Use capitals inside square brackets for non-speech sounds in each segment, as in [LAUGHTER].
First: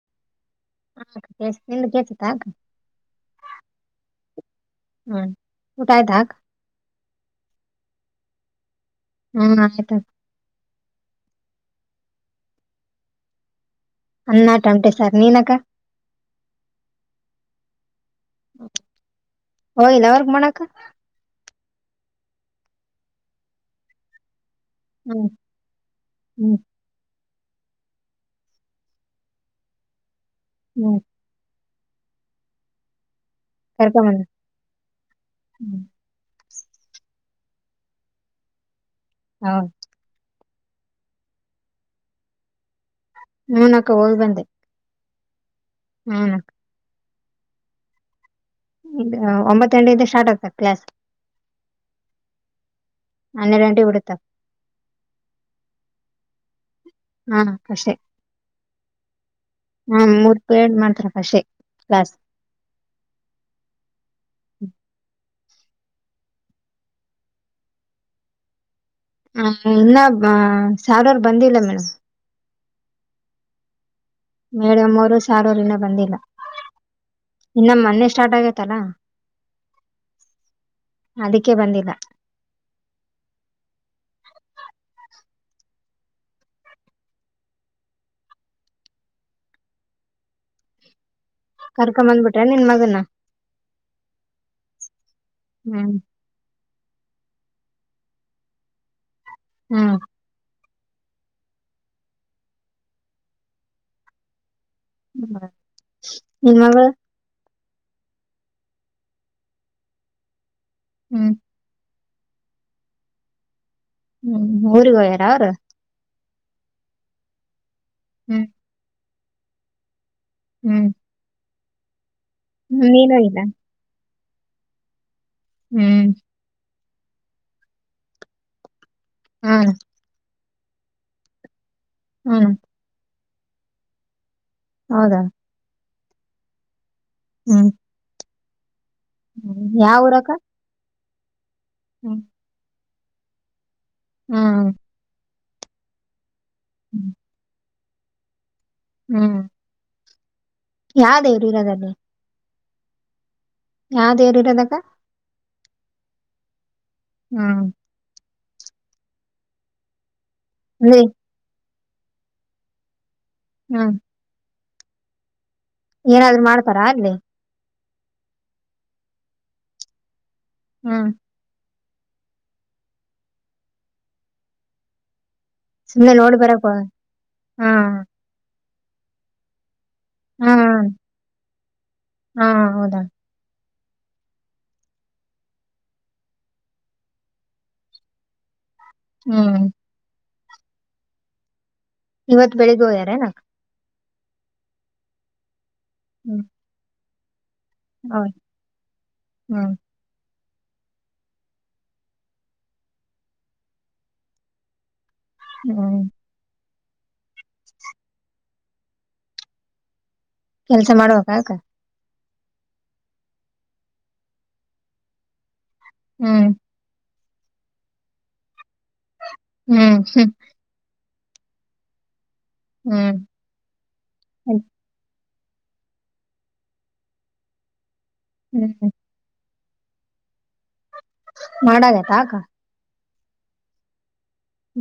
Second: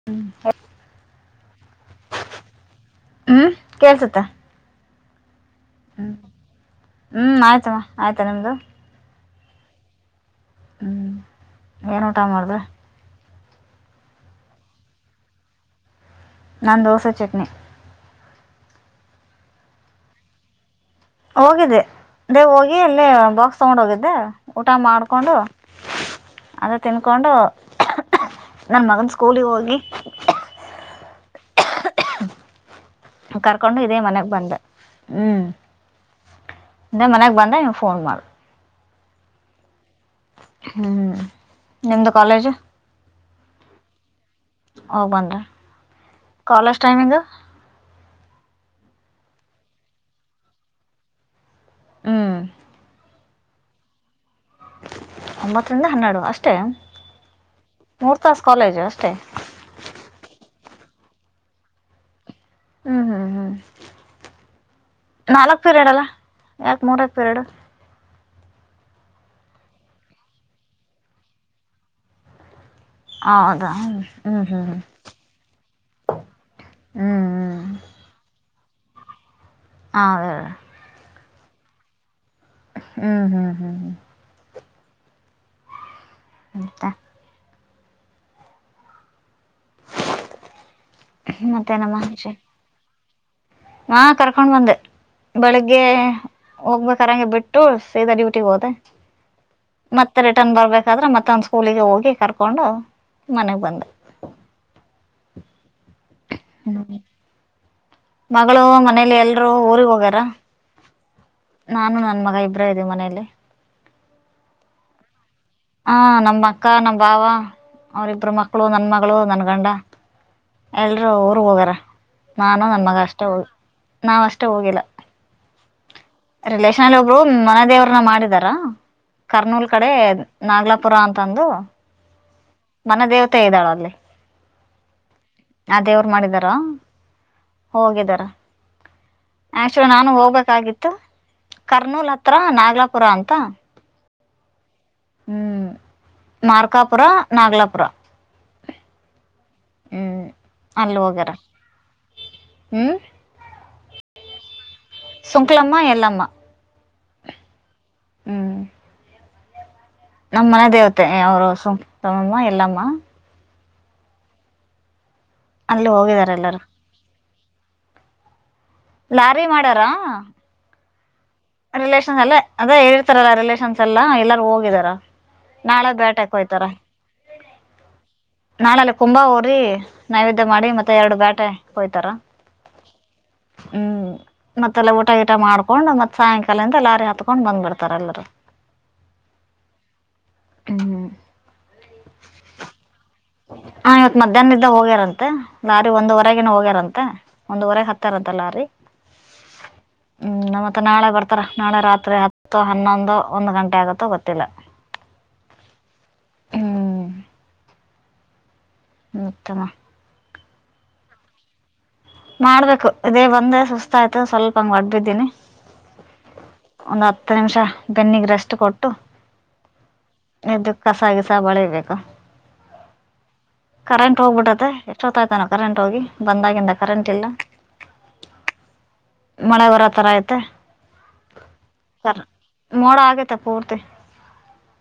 [UNINTELLIGIBLE] [UNINTELLIGIBLE] ಹ್ಮ್ ಕೇಳಿಸುತ್ತಾ ಹ್ಮ್ ಊಟ ಆಯ್ತ ಹ್ಮ್ ಆಯ್ತಮ್ಮ ಆಯ್ತಾ ನಿಮ್ದು ಹ್ಮ್ ಆಯ್ತ [UNINTELLIGIBLE] ಹ್ಞ ಏನ್ ಊಟ ಮಾಡ್ದೆ ಅನ್ನ ತಮಟೆ ಸರ್ ನೀ ನಕ್ಕ ನನ್ ದೋಸೆ ಚಟ್ನಿ [UNINTELLIGIBLE] ಹೋಗಿದ್ದೆ ದೇವ್ ಹೋಗಿ ಅಲ್ಲೇ ಬಾಕ್ಸ್ ತಗೊಂಡ್ ಹೋಗಿದ್ದೆ ಊಟ ಹ್ಮ್ ಮಾಡ್ಕೊಂಡು ಹ್ಮ್ ಅದಕ್ಕೆ ತಿನ್ಕೊಂಡು ನನ್ನ ಮಗನ ಸ್ಕೂಲಿಗೆ ಹೋಗಿ ಹ್ಮ್ ಕರ್ಕೊಂಡು ಇದೇ ಕರ್ಕೊಂಬಂದ ಮನೆಗ್ ಬಂದ ಹ್ಮ್ [UNINTELLIGIBLE] ಹೌದು ಹ್ಮ್ ನಿಮ್ದ ಕಾಲೇಜ್ ಹೂ ನಕ್ಕ ಹೋಗಿ ಬಂದೆ ಆವ್ ಬಂದಾ. ಹ್ಮನಕ್ಕಾ ಕಾಲೇಜ್ ಟೈಮಿಂಗ್ ಈಗ ಒಂಬತ್ತ ಗಂಟೆಯಿಂದ ಸ್ಟಾರ್ಟ್ ಆಗ್ತದ ಕ್ಲ್ಯಾಸ್. ಹ್ಮ ಹನ್ನೆರಡ್ ಗಂಟೆಕ ಬಿಡುತ್ತಾ ಒಂಬತ್ತರಿಂದ ಹನ್ನೆರಡು ಅಷ್ಟೇ ಹಾ ಅಕ್ಕಾ ಅಷ್ಟೇ [INAUDIBLE] ಮೂರು ತಾಸು ಕಾಲೇಜು ಅಷ್ಟೇ ಹಾ ಮೂರ್ ಪಿರಡ್ ಮಾಡ್ತಾರ ಅಷ್ಟೆ ಕ್ಲಾಸ್ ಹ್ಮ ಹ್ಮ ಹ್ಮ [INAUDIBLE] ನಾಲ್ಕ್ ಪೀರೆಯಡ್ ಅಲ್ಲಾ ಯಾಕ್ ಮೂರೆ ಪೀರೆಯಡ್. ಹಾ ಇನ್ನಾ ಬ ಸಾವರಾರ್ ಬಂದಿಲ್ಲ ಮೇಡಮ್ ಹೌದಾ ಹ್ಮ. ಮೇಡಮ್ ಅವರು ಸಾರ್ ಅವರ್ ಇನ್ನ ಬಂದಿಲ್ಲ ಹ್ಞೂ ಹ್ಞೂ ಇನ್ನ ಮೊನ್ನೆ ಸ್ಟಾರ್ಟ್ ಆಗೇತ್ತಲ್ಲಾ ಹಾ ಅದಿಕ್ಕೆ ಬಂದಿಲ್ಲಾ. ಹ್ಮ್ ಹ್ಮ್ ಹ್ಮ್ ಹ್ಮ ಮತ್ತ ಮತ್ತೇನಮ್ಮ ಕರ್ಕೊಂಡ ಬಂದಬಿಟ್ರೆನ್ ನಿನ್ ಮಗನ್ನಾ. ಹಾ ಕರ್ಕೊಂಡ್ ಬಂದೆ ಬೆಳಿಗ್ಗೇ ಹ್ಮ್ ಹೋಗ್ಬೇಕಾರ ಹಂಗೆ ಬಿಟ್ಟು ಸೀದಾ ಡ್ಯೂಟಿಗೆ ಹೋದೆ. ಹ್ಮ್ ಮತ್ತ ರಿಟರ್ನ್ ಬರ್ಬೇಕಾದ್ರೆ ಮತ್ತ ಅವ್ನ್ ಸ್ಕೂಲಿಗೆ ಹೋಗಿ ಕರ್ಕೊಂಡು ಮನೆಗ್ ಬಂದೆ. [UNINTELLIGIBLE] ನಿನ್ ಮಗಳು ಹ್ಮ್ [INAUDIBLE] ಮಗಳು ಮನೇಲಿ ಎಲ್ರೂ ಊರಿಗ್ ಹೋಗ್ಯಾರ ಹ್ಮ ನಾನು ನನ್ ಮಗ ಇಬ್ಬ್ರೆ ಇದೆವಿ ಮನಯಲ್ಲಿ. ಹ್ಮ್ ಊರಿಗ್ ಹೋಗ್ಯಾರ ಅವ್ರ್. ಹಾ ನಮ್ಮ ಅಕ್ಕ ನಮ್ ಭಾವ ಅವರಿಬ್ಬರು ಹ್ಮ್ ಮಕ್ಳು ನನ್ ಮಗಳು ನನ್ ಗಂಡ ಹ್ಮ್ ಎಲ್ರೂ ಅವ ಊರಿಗೆ ಹೋಗ್ಯಾರ ನಾನು ಹ್ಮ್, ನನ್ ಮಗಾ ನೀನ್ ಅಷ್ಟೇ ಹೋಗಿಲ್ಲ ಹೋಗಿ ನಾವ ಅಷ್ಟೇ ಹೋಗಿಲ್ಲ. ಹ್ಮ್ಮ್ ರಿಲೇಷನ್ ಅಲ್ಲಿ ಒಬ್ರು ಮನೆ ದೇವ್ರನ್ನ ಮಾಡಿದಾರಾ ಕರ್ನೂಲ್ ಹ್ಮ್ ಕಡೆ ಅದ ನಾಗ್ಲಪುರ ಅಂತಂದು ಹ್ಮ ಮನ ದೇವತೆ ಇದಾಳ ಅಲ್ಲಿ. ಹೌದಾ. ಆ ದೇವರ್ ಮಾಡಿದಾರ ಹ್ಮ್ ಹೋಗಿದಾರ ಹ್ಮ್ ಆಕ್ಚುಲಿ ಯಾವ ನಾನು ಊರಕ್ಕ ಹೋಗ್ಬೇಕಾಗಿತ್ತು ಕರ್ನೂಲ್ ಹ್ಮ್ ಹತ್ರ ನಾಗ್ಲಾಪುರ ಅಂತಾ ಹ್ಮ ಹ್ಮ ಮಾರ್ಕಾಪುರ ನಾಗ್ಲಾಪುರ ಹ್ಮ್ಮ್. ಹ್ಮ್ ಅಲ್ಲ್ ಹೊಗ್ಯಾರ ಇರೋದಲ್ಲಿ [INAUDIBLE] ಹ್ಮ್. ಯಾವ್ ದೇವರ್ ಇರೊದಕಾ ಸುಂಕ್ಲಮ್ಮ ಎಲ್ಲಮ್ಮ ಹ್ಮಾ. ಹ್ಮ. ನಮ್ ಮನೆ ಅಲ್ಲಿ ದೇವತೆ ಅವ್ರು ಸುಂಕಮ್ಮ ಎಲ್ಲಮ್ಮ. ಹ್ಮ ಅಲ್ಲಿ ಹೋಗಿದಾರೆ ಏನಾದ್ರು ಎಲ್ಲರೂ ಮಾಡ್ತಾರಾ ಅಲ್ಲಿ. ಲಾರಿ ಮಾಡಾರ. ಹ್ಮ್ ರಿಲೇಷನ್ಸ್ ಎಲ್ಲ ಅದೇ ಹೇಳಿರ್ತಾರಲ್ಲ ರಿಲೇಷನ್ಸ್ ಎಲ್ಲಾ ಎಲ್ಲಾರು ಹೋಗಿದಾರ. ನಾಳೆ ಸುಮ್ನೆ ಬೇಟಕ್ ನೋಡಿ ಬರಕ್ ಹೋಯ್ತಾರ. ಹೋಗ? ಹ್ಮ್ ನಾಳಲ್ಲಿ ಕುಂಬ ಊರಿ ನೈವೇದ್ಯ ಮಾಡಿ ಮತ್ತೆ ಎರಡು ಬೇಟೆ ಹೊಯ್ತಾರ. ಹ್ಮ ಹೌದಾ. ಹ್ಮ್ ಮತ್ತೆಲ್ಲ ಊಟ ಗಿಟ ಮಾಡ್ಕೊಂಡ್ ಮತ್ ಸಾಯಂಕಾಲದಿಂದ ಲಾರಿ ಹತ್ಕೊಂಡ್ ಬಂದ್ ಬಿಡ್ತಾರೆ ಎಲ್ಲಾರು. ಹ್ಮ ಹ್ಮ್ ಇವತ್ ಬೆಳಿಗ್ಗೆೋಯ್ಯಾರನಾ. ಹಾ ಇವತ್ ಮಧ್ಯಾಹ್ನದ್ದ ಹೋಗ್ಯಾರಂತೆ ಲಾರಿ ಹ್ಮ್ ಒಂದ್ವರೆಗನ ಹೋಗ್ಯಾರಂತೆ ಒಂದ್ವರೆಗೆ. ಹೌದ್ ತರತಲ್ಲ ರೀ ಹ್ಮ್ ಹ್ಮ ನಮ ಮತ್ತ ನಾಳೆ ಬರ್ತಾರ ನಾಳೆ ರಾತ್ರಿ ಹತ್ತು ಹನ್ನೊಂದು ಒಂದು ಗಂಟೆ ಆಗತ್ತೋ ಗೊತ್ತಿಲ್ಲ. ಹ್ಮ ಹ್ಮ್ ಉತ್ತಮ. ಕೆಲ್ಸ ಮಾಡ್ಬೇಕಾ ಅಕ್ಕ. ಮಾಡ್ಬೇಕು ಇದೇ ಬಂದ ಸುಸ್ತ ಆಯ್ತು ಸ್ವಲ್ಪ ಹಂಗ ಹೊಡ್ಬಿದ್ದೀನಿ. ಹ್ಮ್ ಒಂದು ಹತ್ತು ನಿಮಿಷ ಕಣ್ಣಿಗ್ ರೆಸ್ಟ್ ಕೊಟ್ಟು. ಹ್ಮ್ ಹ್ಮ್ ಎದ್ದು ಕಸ ಗಿಸ ಬಳಿಬೇಕು. ಹ್ಮ್ ಕರೆಂಟ್ ಹೋಗ್ಬಿಡದ ಎಷ್ಟ ಹಯ್ತಾನ ಕರೆಂಟ್ ಹೋಗಿ ಬಂದಾಗಿಂದ ಕರೆಂಟ್ ಇಲ್ಲ. [UNINTELLIGIBLE] ಹ್ಮ್ ಹ್ಮ್ ಮಳೆ ಬರ ತರ ಐತೆ. ಮಾಡಾಗೈತ್ ಕರ್ ಆಕ. ಮೋಡ ಆಗೇತ್ತ ಪೂರ್ತಿ.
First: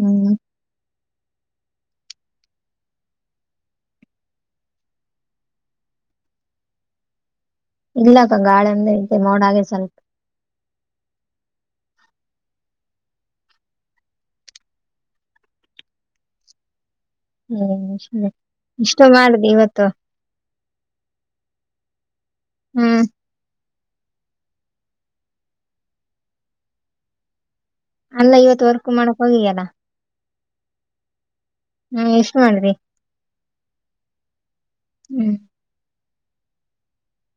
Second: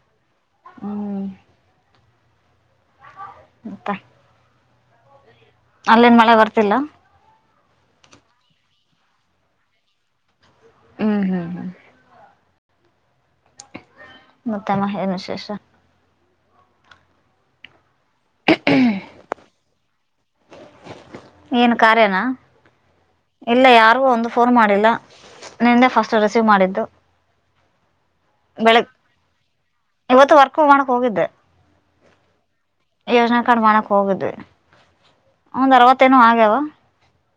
ಹ್ಮ್ ಹ್ಮ್ ತ ಅಲ್ಲೇನ್ ಮಳೆ ಬರ್ತಿಲ್ಲ. ಇಲ್ಲಕ್ಕ ಗಾಳೆಂದಂತೆ ಮೋಡ ಹಾಗೈತ್ ಸ್ವಲ್ಪ. ಹ್ಮ್ ಹ್ಮ್ ಹ್ಮ್ ಮತ್ತಮ್ಮ ಎನ್ ವಿಶೇಷ. ಹ್ಮ್ ಇಷ್ಟ ಮಾಡದು ಇವತ್ತು. ಏನ್ ಕಾರ್ಯನ. ಹ್ಮ್ ಇಲ್ಲ ಯಾರಿಗೂ ಒಂದು ಫೋನು ಮಾಡಿಲ್ಲ ನಿಂದೆ ಫಸ್ಟ್ ರಿಸೀವ್ ಮಾಡಿದ್ದು. ಅಲ್ಲ ಇವತ್ತು ಬೆಳಗ್ ವರ್ಕ್ ಮಾಡಕ್ ಹೋಗಿಯಲ್ಲ. ಇವತ್ತು ವರ್ಕ್ ಮಾಡೋಕ್ ಹೋಗಿದ್ದೆ. ಹ್ಮ ಎಷ್ಟ್ ಮಾಡ್ದಿ ಯೋಜನಾ ಕಾರ್ ಮಾಡಕ್ ಹೋಗುದು ಹ್ಮ್ ಒಂದ್ ಅರವತ್ತೇನೋ ಆಗ್ಯಾವ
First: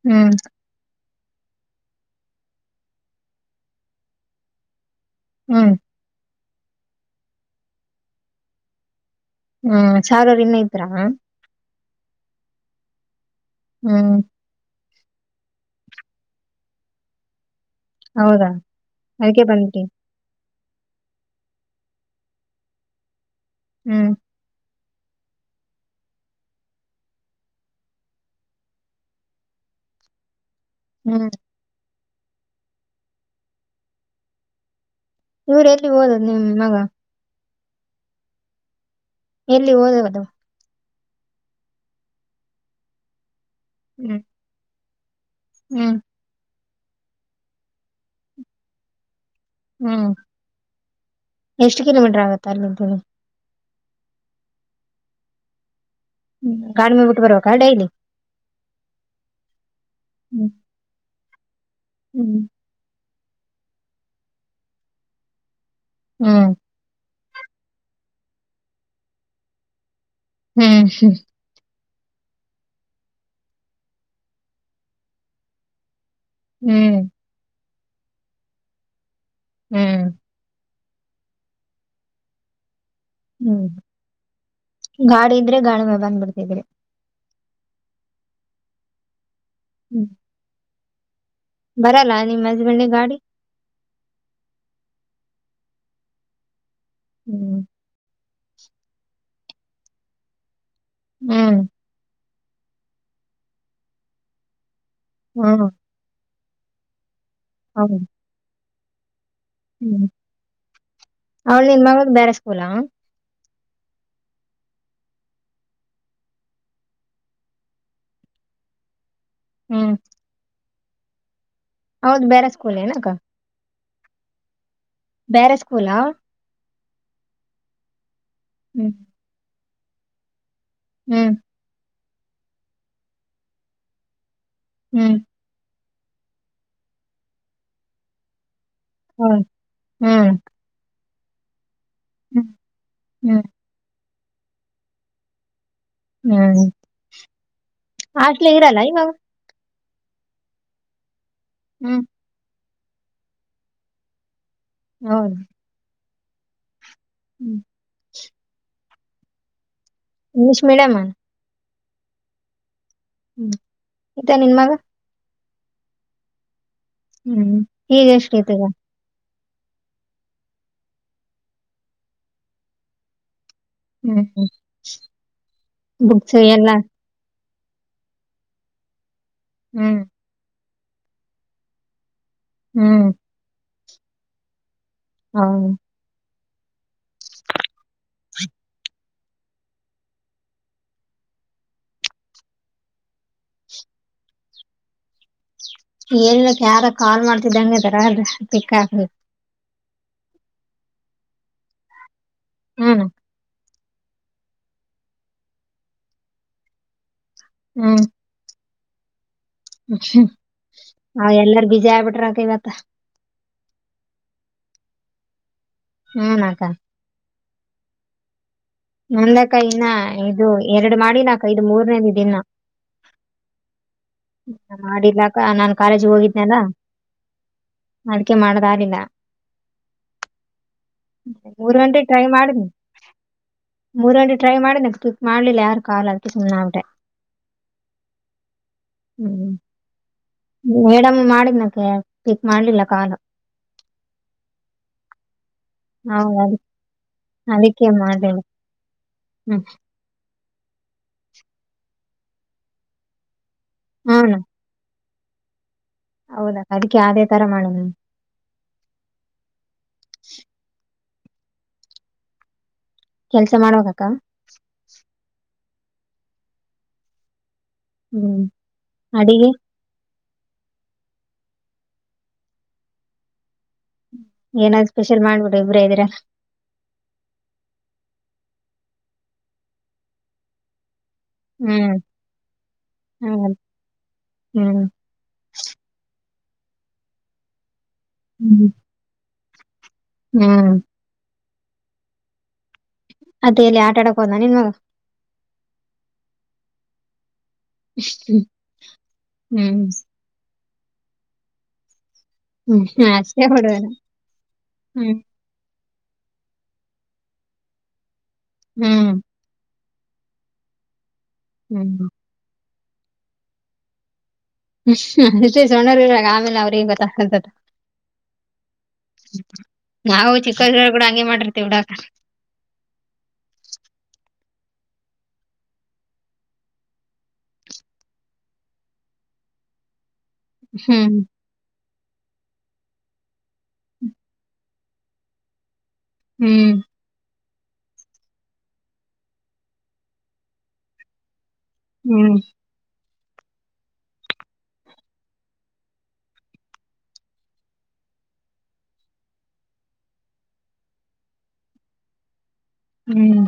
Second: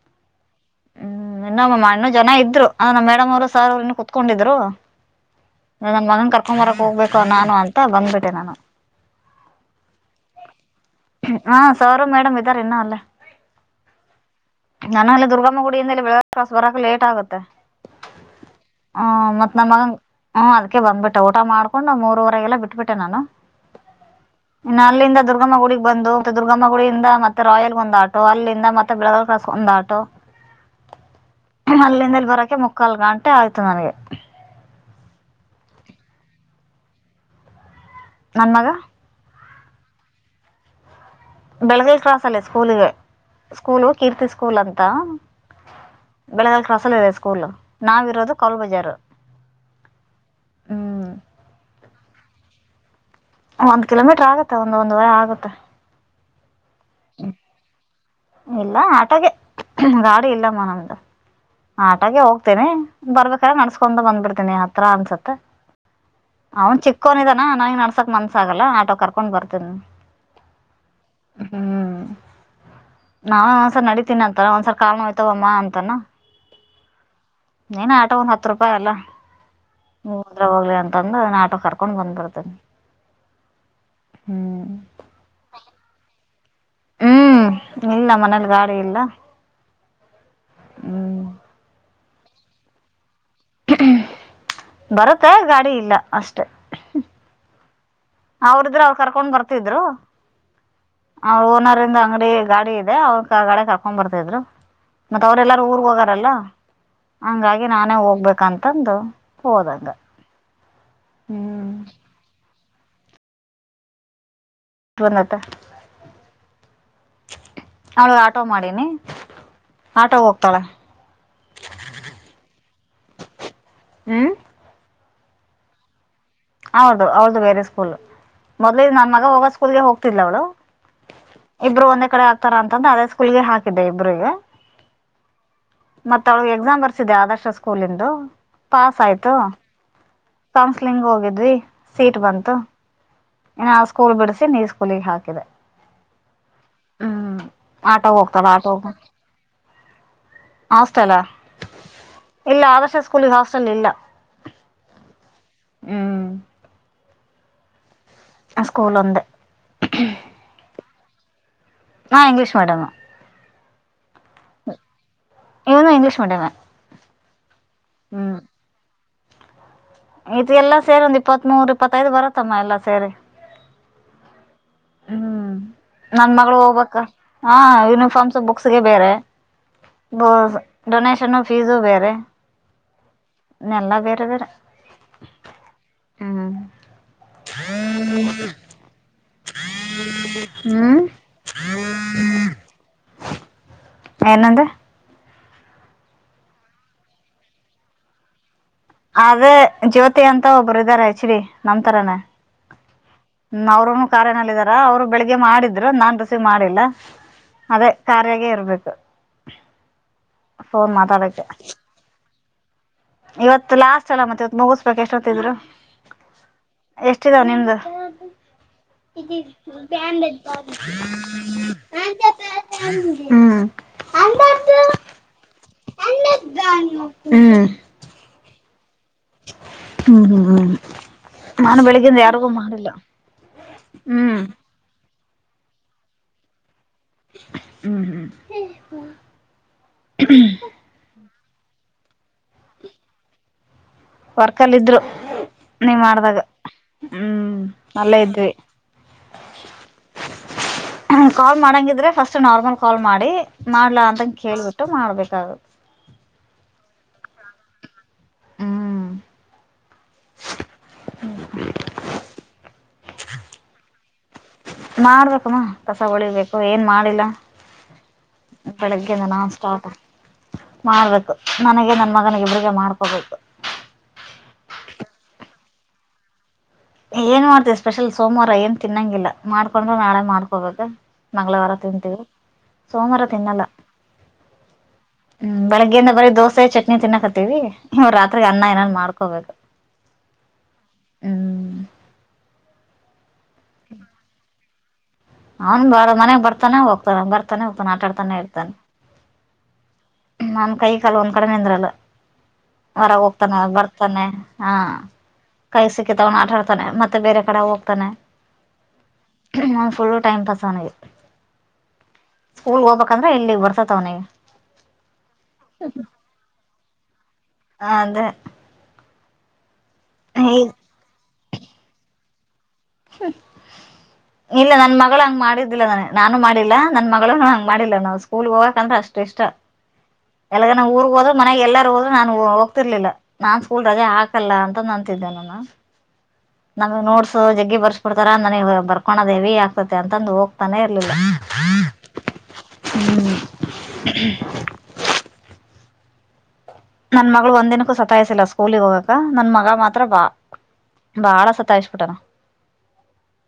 ಹ್ಮ್ ಹ್ಮ್ ಇನ್ನಮ್ಮ ಅಣ್ಣು ಜನ ಇದ್ರು ನಮ್ಮ ಮೇಡಮ್ ಅ ಸಾರ್ ಅವನ್ನ ಕುತ್ಕೊಂಡಿದ್ರು ಹ್ಮ್ ನಾ‌ನನ್ ಮಗನ್ ಕರ್ಕೊಂಬರಕ್ ಹೋಗಬೇಕು ನಾನು ಅಂತ ಬಂದ್ಬಿಟ್ಟೆ ನಾನು ಹ್ಮ ಸಾರವ್ರ್ ಇನ್ನ ಇದ್ರಾ ಮ್ಯಾಮ್ ಹ ಸರ್ ಮೇಡಮ್ ಇದ್ದಾರೆ ಇನ್ನ ಅಲ್ಲೆ ಹ್ಮ್ ನನ ಅಲ್ಲಿ ದುರ್ಗಮ್ಮ ಗುಡಿಯಿಂದೇ ಬೆಳಗ್ ಕ್ರಾಸಸ್ ಬರಕೆ ಲೇಟ್ ಆಗುತ್ತೆ ಹೌದಾ ಹ ಅದಕ್ಕೆ ಮತ್ತ್ ನಮ್ಮ ಬಂದ್ಬಿಟ್ಟಿ ಮಗನ್ ಹ್ಮ್ ಅದ್ಕ್ಕೆ ಬಂದ್ಬಟ್ಟೆ ಊಟ ಮಾಡಕೊಂಡ್ ಮೂರುವರೆಗೆಲ್ಲ ಬಿಟ್ಬಿಟ್ಟೆ ನಾನು ಹ್ಮ್ ಇನ್ನು ಅಲ್ಲಿಂದ ದುರ್ಗಮ್ಮ ಗುಡಿಗೆ ಬಂದೊಗ್ ದುರ್ಗಮ್ಮ ಗುಡಿಯಿಂದ ಮತ್ತೆ ರಾಯಲ್ ಬಂದ್ ಆಟೋ ಅಲ್ಲಿಂದ ಮತ್ ತ [INAUDIBLE] ಕ್ರಾಸಂದ ಟೋ ಹ್ಮ್ ಅಲ್ಲಿಂದ್ ಇಲ್ ಬರಕೆ ಮುಕ್ಕಾಲ್ ಗಾಂಟೆ ಆಯ್ತು ನನ್ಗೆ ಇವ್ರ್ ಎಲ್ಲಿಗ್ ಓದ್ರ್ ನಿಮ್ ಮಗ- ನನ್ ಮಗ ಎಲ್ಲಿ ಓದುವುದು? ಬೆಳಗಲ್ ಕ್ರಾಸ್ ಅಲ್ಲಿ ಸ್ಕೂಲಿಗೆ ಸ್ಕೂಲು ಹ್ಮ್ ಕೀರ್ತಿ ಸ್ಕೂಲ್ ಅಂತ ಹ್ಮ್. ಬೆಳೆಗಾಲ ಕ್ರಾಸ್ ಅಲ್ ಇದೆ ಸ್ಕೂಲ್ ನಾವ್ ಇರೋದು ಕೌಲ್ ಬಜಾರು. ಹ್ಮ್ ಎಷ್ಟು ಕಿಲೋಮೀಟರ್ ಆಗತ್ತ ಅಲ್ಲಿಂದಿಲ್ಲಿಗಿ ಒಂದು ಕಿಲೋಮೀಟರ್ ಆಗತ್ತೆ ಒಂದ ಒಂದೂವರೆ ಆಗತ್ತೆ ಗಾಡಿ ಮ್ಯಾಗ್ ಬುಟ್ಟ್ಬರಬಕ ಡೈಲಿ? ಇಲ್ಲ ಆಟೋಗೆ ಗಾಡಿ ಹ್ಮ್ ಇಲ್ಲಮ್ಮ ನಮ್ದು ಆಟೋಗೆ ಹ್ಮ್ ಹೋಗ್ತೇನೆ. ಬರ್ಬೇಕಾದ್ರ ನಡಸಗೊಂತ ಬಂದ್ಬಿಡ್ತೀನಿ ಹತ್ರ ಅನ್ಸತ್ ಹ್ಮ್- ಅವ್ನ್ ಚಿಕ್ಕೋನಿದಾನ ನನಗ ನಡಸಾಕ್ ಮನ್ಸಾಗಲ್ಲ ಆಟೋ ಕರ್ಕೊಂಡ್ ಬರ್ತಿನಿ. ಹ್ಮ್ ಹ್ಮ್- ಹ್ಮ್ ನಾ ಒಂದ್ಸರ್ ನಡತೀನಿ ಅಂತಾನ ಒಂದಸಲ ಕಾಲ್ ನೋಯ್ತವಮ್ಮ ಅಂತಾನ ಹ್ಮ್- ನೀನ್ ಆಟೋ ಒಂದ ಹತ್ತು ರೂಪಾಯಿ ಅಲ್ಲ ಹ್ಮ್ ಹೋದ್ರ ಹೋಗ್ಲಿ ಅಂತ ಅಂದ್ ಆಟೋ ಕರ್ಕೊಂಡ್ ಬಂದ ಬಿಡತೆನಿ ಹ್ಮ್ ಗಾಡಿ ಇದ್ರೆ ಗಾಡಿ ಮ್ಯಾಗ್ ಬಂದ ಬಿಡ್ತಿದ್ದಿರಿ ಹ್ಮ್ ಇಲ್ ನಮ್ ಮನೇಲಿ ಗಾಡಿ ಇಲ್ಲ- ಹ್ಮ್. ಹ್ಮ್ ಬರಲ್ಲ ನೀಮ್ ಹಜಬಂಡಗ ಗಾಡಿ? ಬರುತ್ತೇ ಗಾಡಿ ಇಲ್ಲ ಅಷ್ಟೆ. ಹ್ಮ್ ಅವರಿದ್ರ ಅವ್ರ್ ಕರ್ಕೊಂಡ್ ಬರ್ತಿದ್ರು ಅವ್ರ ಹ್ಮ್ ಓನರಿಂದ ಅಂಗಡಿ ಗಾಡಿ ಅವ್ರ ಕಾರ ಗಾಡ್ಯಗ ಹಾಕೋಂಡ ಬರ್ತಿದ್ರು ಮತ್ತ ಅವರೆಲ್ಲಾರು ಹ್ಮ್ ಊರ್ಗ್ ಹೋಗರಲ್ಲ. ಹಂಗಾಗಿ ನಾನೇ ಹೌದು ಹೋಗ್ಬೇಕಂತಂದ ಹೋದಂಗ. ಅವ್ಳ ಹ್ಮ್ ನಿನ್ ಮಗ್ಳದ ಬೇರೆ ಸ್ಕೂಲಾ? ಬಂದ ಆತ ಅವ್ಳ ಆಟೋ ಮಾಡೀನಿ. ಹ್ಮ್ ಆಟೋ ಗ್ ಹೋಗ್ತಾಳೆ. ಅವ್ಳದ ಬೇರೆ ಸ್ಕೂಲ್ ಏನಕ್ಕಾ. ಹ್ಮ್- ಬ್ಯಾರೆ ಸ್ಕೂಲಾ? ಹೌದು ಹೌದು ಬೇರೆ ಸ್ಕೂಲ್ ಹ್ಮ್ ಮೊದಲಿಗೆ ನನ್ ಮಗ ಹೋಗೊ ಸ್ಕೂಲ್ಗೆ ಹೋಗ್ತಿದ್ಲ ಅವ್ಳು- ಹ್ಮ್- ಇಬ್ರು ಒಂದೇ ಕಡೆ ಆಗ್ತಾರ ಅಂತ ಅದೇ ಸ್ಕೂಲ್ಗೆ ಹಾಕಿದ್ದೆ ಇಬ್ರು ಗೆ. ಹ್ಮ್- ಮತ್ತ ಅವ್ಳಗೆ ಎಕ್ಸಾಮ್ ಬರ್ಸಿದೆ ಆದರ್ಶ ಸ್ಕೂಲಿಂದು- ಪಾಸ್ ಆಯ್ತು ಹ್ಮ್ ಹ್ಮ್- ಕೌನ್ಸ್ಲಿಂಗ್ ಹೋಗಿದ್ವಿ ಸೀಟ್ ಬಂತು. ಹ್ಮ್- ಇ ಆ ಸ್ಕೂಲ್ ಬಿಡಸಿನೀ ಈ ಸ್ಕೂಲಿಗೆ ಹಾಕಿದೆ. ಹ್ಮ್ ಹ್ಮ್ ಆಟೋ ಹೋಗ್ತಾಳ ಹಾಸ್ಟ್ಲ್ ಆಟೋ ಇರಲ್ಲ ಹೋಗ ಇವಾಗ ಹಾಸ್ಟೆಲಾ? ಹ್ಮ್- ಇಲ್ಲ ಆದರ್ಶ ಸ್ಕೂಲ್ ಗ ಹಾಸ್ಟೆಲ್ ಇಲ್ಲ- ಹೌದು. ಹ್ಮ್ - ಹ್ಮ್- ಆ ಸ್ಕೂಲ್ ಒಂದೆ. ಇಂಗ್ಲಿಷ್ ಮೀಡಿಯಂಮ. ಹಾ ಇಂಗ್ಲೀಷ್ ಮೀಡಿಯಮ್. ಹ್ಮ್ ಇತಾ ನಿನ್ ಮಗ. ಇವ್ನು ಇಂಗ್ಲಿಷ್ ಮೀಡಿಯಂಮೆ. ಹ್ಮ್ ಹೀಗ್ ಎಷ್ಟತಿಗ. ಇದು ಎಲ್ಲಾ ಸೇರಿ ಒಂದ್ ಇಪ್ಪತ್ ಮೂರ್ ಇಪ್ಪತ್ತೈದು ಬರತ್ತಮ್ಮ ಎಲ್ಲಾ ಸೇರಿ. ಹ್ಮ್ ಹ್ಮ ಹ್ಮ್ ನನ್ ಬುಕ್ಸ್ ಮಗಳು ಎಲ್ಲ. ಹೋಗ್ಬೇಕ ಹಾ ಯೂನಿಫಾರ್ಮ್ಸ್ ಬುಕ್ಸ್ಗೆ ಬೇರೆ. ಹ್ಮ್ ಹೌದು ಡೊನೇಷನ್ ಫೀಸು ಬೇರೆ. ಹ್ಮ್ ಎಲ್ಲಾ ಬೇರೆ ಬೇರೆ. ಹೌ ಹ್ಮ್ [UNINTELLIGIBLE] ಹ್ಮ್ ಏನಂದೆ. ಎನಿಲ್ಲ ಯಾರ ಕಾಲ್ ಮಾಡ್ತಿದ್ದಂಗೆ ತರ ದರ ಪಿಕ್ ಆಗ್ಬೇಕು. ಅದೇ ಜ್ಯೋತಿ ಅಂತ ಒಬ್ರು ಇದಾರೆ ಹೆಚ್ಡಿ ನಮ್ನಂತರನೇ. ಹ್ಮ್ ಅವ್ರನು ಕಾರಾರ್ನಲ್ಲ ಇದಿದಾರ ಅವ್ರು ಬೆಳಿಗ್ಗೆ ಮಾಡಿದ್ರು ನಾನ್ ರಸೀವ್ ಮಾಡಿಲ್ಲ. ಅದೇ ಕಾರ್ಯಾಗ ಇರ್ಬೇಕು ಫೋನ್ ್ಮ ಮಾತಾಡಕ್ಕೆ ಎಲ್ಲಾರ ಬಿೀಜಿ ಆಗ್ಬಿಟ್ರಕ ಇವತ್ತ ಇವತ್ತು ಲಾಸ್ಟ್ ಅಲ್ಲ ಮತ್ತೆ ಇವತ್ ಮುಗಿಸ್ಬೇಕಕ್ ಎಷ್ಟೊತ್ತಿದ್ರು ಹ್ಮನ್ಕ ಎಷ್ಟಿದಾವ ನಿಮ್ದ? ನಂದಕ್ಕ ಇನ್ನ ಇದು ಎರಡ್ ಮಾಡಿನಾಕ ಇದು ಮೂರನೇದು ಇದಿನ್ನ ಹ್ಮ ಮಾಡಿಲ್ಲ ನಾನ್ ಕಾಲೇಜ್ ಹೋಗಿದನಲ್ಲ ಅದಕೆ ಮಾಡಕೆ ಆಗಿಲ್ಲ ಹ್ಮ್ ಹ್ಮ್ ಹ್ಮ್ ಮೂರ್ ನಾನು ಗಂಟೆ ಬೆಳಿಗಿಂದ ಟ್ರೈ ಯಾರಿಗೂ ಮಾಡಿದ್ನಿ ಮಾಡಿಲ್ಲ ಮೂರ್ ಗಂಟೆ ಹ್ಮ್ ಟ್ರೈ ಮಾಡಿ ನ ನೆಕಸ್್ಟ್ ಮಾಡ್ಲಿಲ್ಲ ಯಾರು ಕಾಲ್ ಅದಕ್ಕೆ ಸುಮ್ನೆ ಆಗ್ ಬಿಟ್ಟ ಹ್ಮ್ ಹ್ಮ್ ಹ್ಮ್ ಹ್ಮ್ ಮೇಡಮ್ಮ್ ಮಾಡಿದನಕ ಪಿಕ್ ಮಾಡ್ಲಿಲ್ಲ ಕಾಲು ವರ್ಕಲ್ ಇದ್ರು ನೀವ್ ನಾವು ಮಾಡ್ದಾಗ ಅದ್- ಹ್ಮ್ ಅಲ್ಲೇ ಇದ್ವಿ ಹ್ಮ ಕಾಲ್ ಮಾಡಂಗಿದ್ರೆ ಫಸ್ಟ್ ನಾರ್ಮಲ್ ಕಾಲ್ ಮಾಡಿ ಮಾಡ್ಲಾ ಅಂತಂಗ ಕೇಳ್ಬಿಟ್ಟು ಮಾಡ್ಬೇಕಾಗೆ ಹೌದಾ ಅದಕ್ಕೆ ಯಾವದೇ ತರ ಮಾಡುದು ಹ್ಮ ಹ್ಮ ಕೆಲ್ಸ ಮಾಡ್ುವಾಗಕ್ಕ ಮಾಡ್ಬೇಕುಮ್ಮ ಕಸ ಉಳಿಬೇಕು ಏನ್ ಮಾಡಿಲ್ಲ ಹ್ಮ್ ಬೆಳಗ್ಗೆದ ನಾ ಅಡಿಗೆ ಸ್ಟಾರ್ಟ ಮಾಡ್ಬೇಕು ನನಗೆ ನನ್ ಮಗನಗ ಇಬ್ರಿಗೆ ಮಾಡ್ಕೋಬೇಕು ಏನಾದ್ ಸ್ಪೆಷಲ್ ಮಾಡ್ಬಿಡು ಇಬ್್ರೇ ಇದದ್ರರ ಏನ್ ಮಾಡ್ತ ಸ್ಪೆಷಲ್ ಸೋಮವಾರ ಏನ್ ತಿನ್ನಂಗಿಲ್ಲ ಮಾಡ್ಕೊಂಡ್ರೆ ನಾಳೆ ಮಾಡ್ಕೊಬೇಕ ಮಂಗಳವಾರ ಹ್ಮ್ ತಿಂತೀವಿ ಸೋಮವಾರ ಹೌದ್. ತಿನ್ನಲ್ಲ ಹ್ಮ್ ಹ್ಮ್ ಬೆಳಗ್ಗೆಯಿಂದ ಬರೀ ದೋಸೆ ಚಟ್ನಿ ತಿನ್ನಾಕತ್ತೀವಿ ಇವ್ ರಾತ್ರಿ ಅನ್ನ ಹ್ಮ್ ಏನಾದ್ ಮಾಡ್ಕೋಬೇಕು ಹ್ಮ್ ಹ್ಮ ಅದೇ ಎಲ್ಲಿ ಆಟ ಆಡಕ ಹೋದ ನಿನ್ ಮ ಅವ್ನ್ ಬ ಮನೆಗ್ ಬರ್ತಾನೆ ಹೋಗ್ತಾನ ಬರ್ತಾನೆೋಗ್ತಾನ ಆಟ ಆಡ್ತಾನೆ ಇರ್ತಾನೆ ಹ್ಮ್ ನನ್ ಕೈ ಕಾಲ ಒಂದ್ ಕಡೆ ನಿಂದ್ರಲ್ಲ ಹ್ಮ್ ಹ್ಮ್ ಹೊರಾಗ ಅಷ್ಟೇ ಹೋಗ್ತಾನೆ ಹುಡುಗನ ಬರ್ತಾನೆ ಹಾ ಹ್ಮ್ ಕೈ ಸಿಕ್ಕಿ ತಗೊಂಡ ಆಟಾಡ್ತಾನೆ ಮತ್ತೆ ಬೇರೆ ಕಡೆ ಹೋಗ್ತಾನೆ ಹ್ಮ್ ನಾವು ಫುಲ್ಲು ಟೈಮ ಪಾಸ್ ಅವನಿಗೆ ಹ್ಮ್ ಸ್ಕೂಲ್ ಗೆ ಹೋಗಬೇಕಂದ್ರೆಲ್ಲಿಗ್ ಬರ್ತವ್ನಿಗೆ [UNINTELLIGIBLE] ಆಮೇಲೆ ಅವ್ರಿಗೆಂಗ ಗೊತ್ತಾ ಹ ಅದೇ ನಾವು ಚಿಕ್ಕದುರ್ಗ ಕೂಡ ಹಂಗೆ ಮಾಡಿರ್ತೇವಿ ಉಡಾಕ ಹ ಇಲ್ಲ ನನ್ನ ಮಗಳ ಹಂಗ ಮಾಡಿದ್ದಿಲ್ಲ ನನಗ್ಗ ನಾನು ಮಾಡಿಲ್ಲ ನನ್ನ ಮಗಳ ಹಂಗ ಮಾಡಿಲ್ಲ ನಾವು ಸ್ಕೂಲ್ ಹೋಗಕಕ್ಂದ್ರ ಅಷ್ಟ ಇಷ್ಟ. ಎಲ್ಲಗ ನ ಊರ್ ಹ್ಮ್ ಹೋದ [UNINTELLIGIBLE] ಎಲ್ಲಾರೂ ಹೋದ್ರ ನಾನ್ ಹೋಗತಿರ್ಲಿಲ್ಲ ನಾನ್ ಸ್ಕೂಲ್ ರಜೆ ಹಾಕಲ್ಲ ಅಂತ ಅಂತಿದ್ದೆ ನಾನ. ಹ್ಮ್. ನೋಟ್ಸ್ ಜಗ್ಗಿ ಬರ್ಸ್ಬಿಡ್ತಾರ ನನಗ ಬರ್ಕೋನದೇವಿ ಆಗ್ತತೆ ಅಂತಂದು ಹೋಗ್ತಾನೆ ಇರ್ಲಿಲ್ಲ. ಹ್ಮ್. ಹ. [INAUDIBLE] ನನ್ನ ಮಗಳು ಒಂದಿನಕ್ಕೂ ಸತಾಯಸಿಲ್ಲ ಸ್ಕೂಲಗ್ ಹೋಗಕ ನನ್ನ ಮಗ ಮಾತ್ರ ಬಾ ಬಾಳ ಸತಾಯಿಶ ಬಿಟ್ಟಾನ. ಹ್ಮ್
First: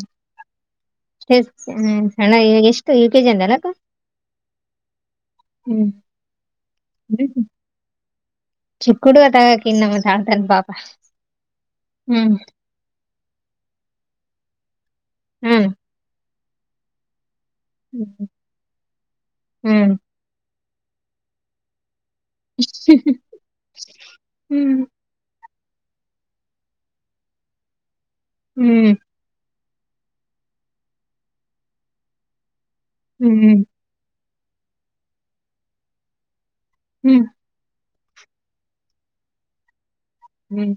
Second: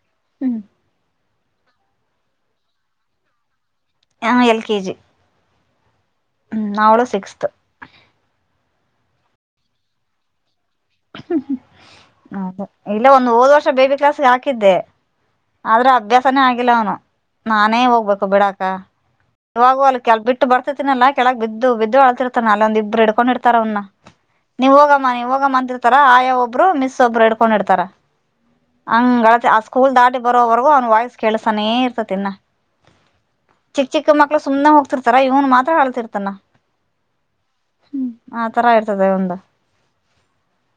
ಹ್ಮ [UNINTELLIGIBLE] ಎಷ್ಟು ಯು ಕೆ ಜಿ ಅಂದಲಕ್ಕ. ಆ ಎಲ್ ಕೆ ಜಿ. ಹ್ಮ್ ಅವಳು ಸಿಕ್ಸ್ತ್ [INAUDIBLE] ಚಿಕ್ಕಉಡ್ಗ ತಗೋ ಅಕ್ಕ ಇನ್ನ ಮತ್ತ್ ಅಳತನ ಪಾಪ. ಹ್ಮ್ [UNINTELLIGIBLE] ಹೌದ ಇಲ್ಲ ಒಂದು ಹೋದ್ ವರ್ಷ ಬೇಬಿ ಕ್ಲಾಸ್ಗೆ ಹಾಕಿದ್ದೆ. ಹ್ಮ್. ಅದ್ರ ಅಭ್ಯಾಸನೇ ಆಗಿಲ್ಲ ಅವನು ನಾನೇ ಹೋಗ್ಬೇಕು ಹ್ಮ್ ಬಿಡಾಕ ಇವಾಗ ಹ್ಮ್ ಅಲ್ಲಿ ಕೆಲ್ ಬಿ ಬಿಟ್ಟ ಬರ್ತತಿನಲ್ಲಾ ಕೆಳಗ್ ಬಿದ್ದು ಬಿದ್ದು ಅಳ್ತಿರ್ತಾನ ಅಲ್ಲ ಒಂದ್ ಇಬ್ರು ಹಿಡ್ಕೊಂಡಿರ್ತಾರ ಇತಾರ ಅವನ್ನ ನೀವು ಹೋಗ ಅಮ್ಮ ನೀ ಹೋಗಮ್ಮ ಅಂತಿರ್ತಾರ ಆಯಾ ಒಬ್ರು ಮಿಸ್ ಒಬ್ರು ಇಡ್ಕೊಂಡ್ ಇಡ್ತಾರ ಹ್ಮ್ ಹಂಗಳ ಕುಲ ದಾಟಿ ಬರೋವರೆಗೂ ಅವನ ವಾಯ್ಸ್ ಕೇಳಸಾನೇ ಇರ್ತೇತಿ ಇನ್ನ. ಹ್ಮ್. ಚಿಕ್ಕ ಚಿಕ್ಕಮಕ್ಕಳ ಸುಮ್ನ್ ಹೋಗ್ತಿರ್ತಾರ ಇವನ್ ಮಾತ್ರ ಅಳ್ತಿರ್ತಾನ. ಹ್ಮ್. ಹ್ಮ್ ಆ ತರ ಇರ್ತದೆ ಇವಂದ್. ಹ್ಮ್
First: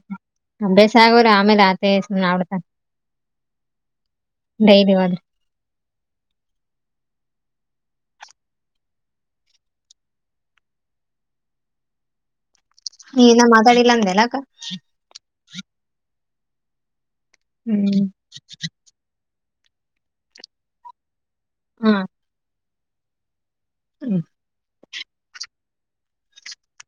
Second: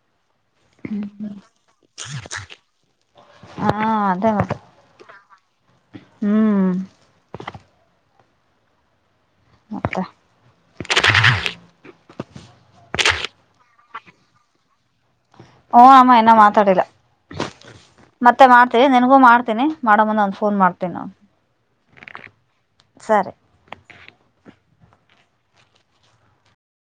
ಅಭ್ಯಾಸ ಆಗೋರ ಆಮೇಲೆ ಆತ ಸುಮ್ನಾಬಿಡ್ತಾನ್. ಹಾ ಅದೇ ಮಾ [INAUDIBLE] ಮತ್ತ್ ಈ ಇನ್ ಮಾತಾಡಿಲ್ಲ ಅಂದೆಲ್ಲಕ್ಕ್. ಓ ಅಮ್ಮಇನ್ ಮಾತಾಡಿಲ್ಲ ಹ್ಮ್ ಮತ್ತೆ ಮಾ ಎ ನಿನಗೂ ಮಾಡ್ತಿನಿ ಮಾಡ ಮುಂದ ಒಂದ್ ಫೋನ್ ಮಾಡ್ತೀ ನ ಹ ಸರಿ. ಹ್ಮ.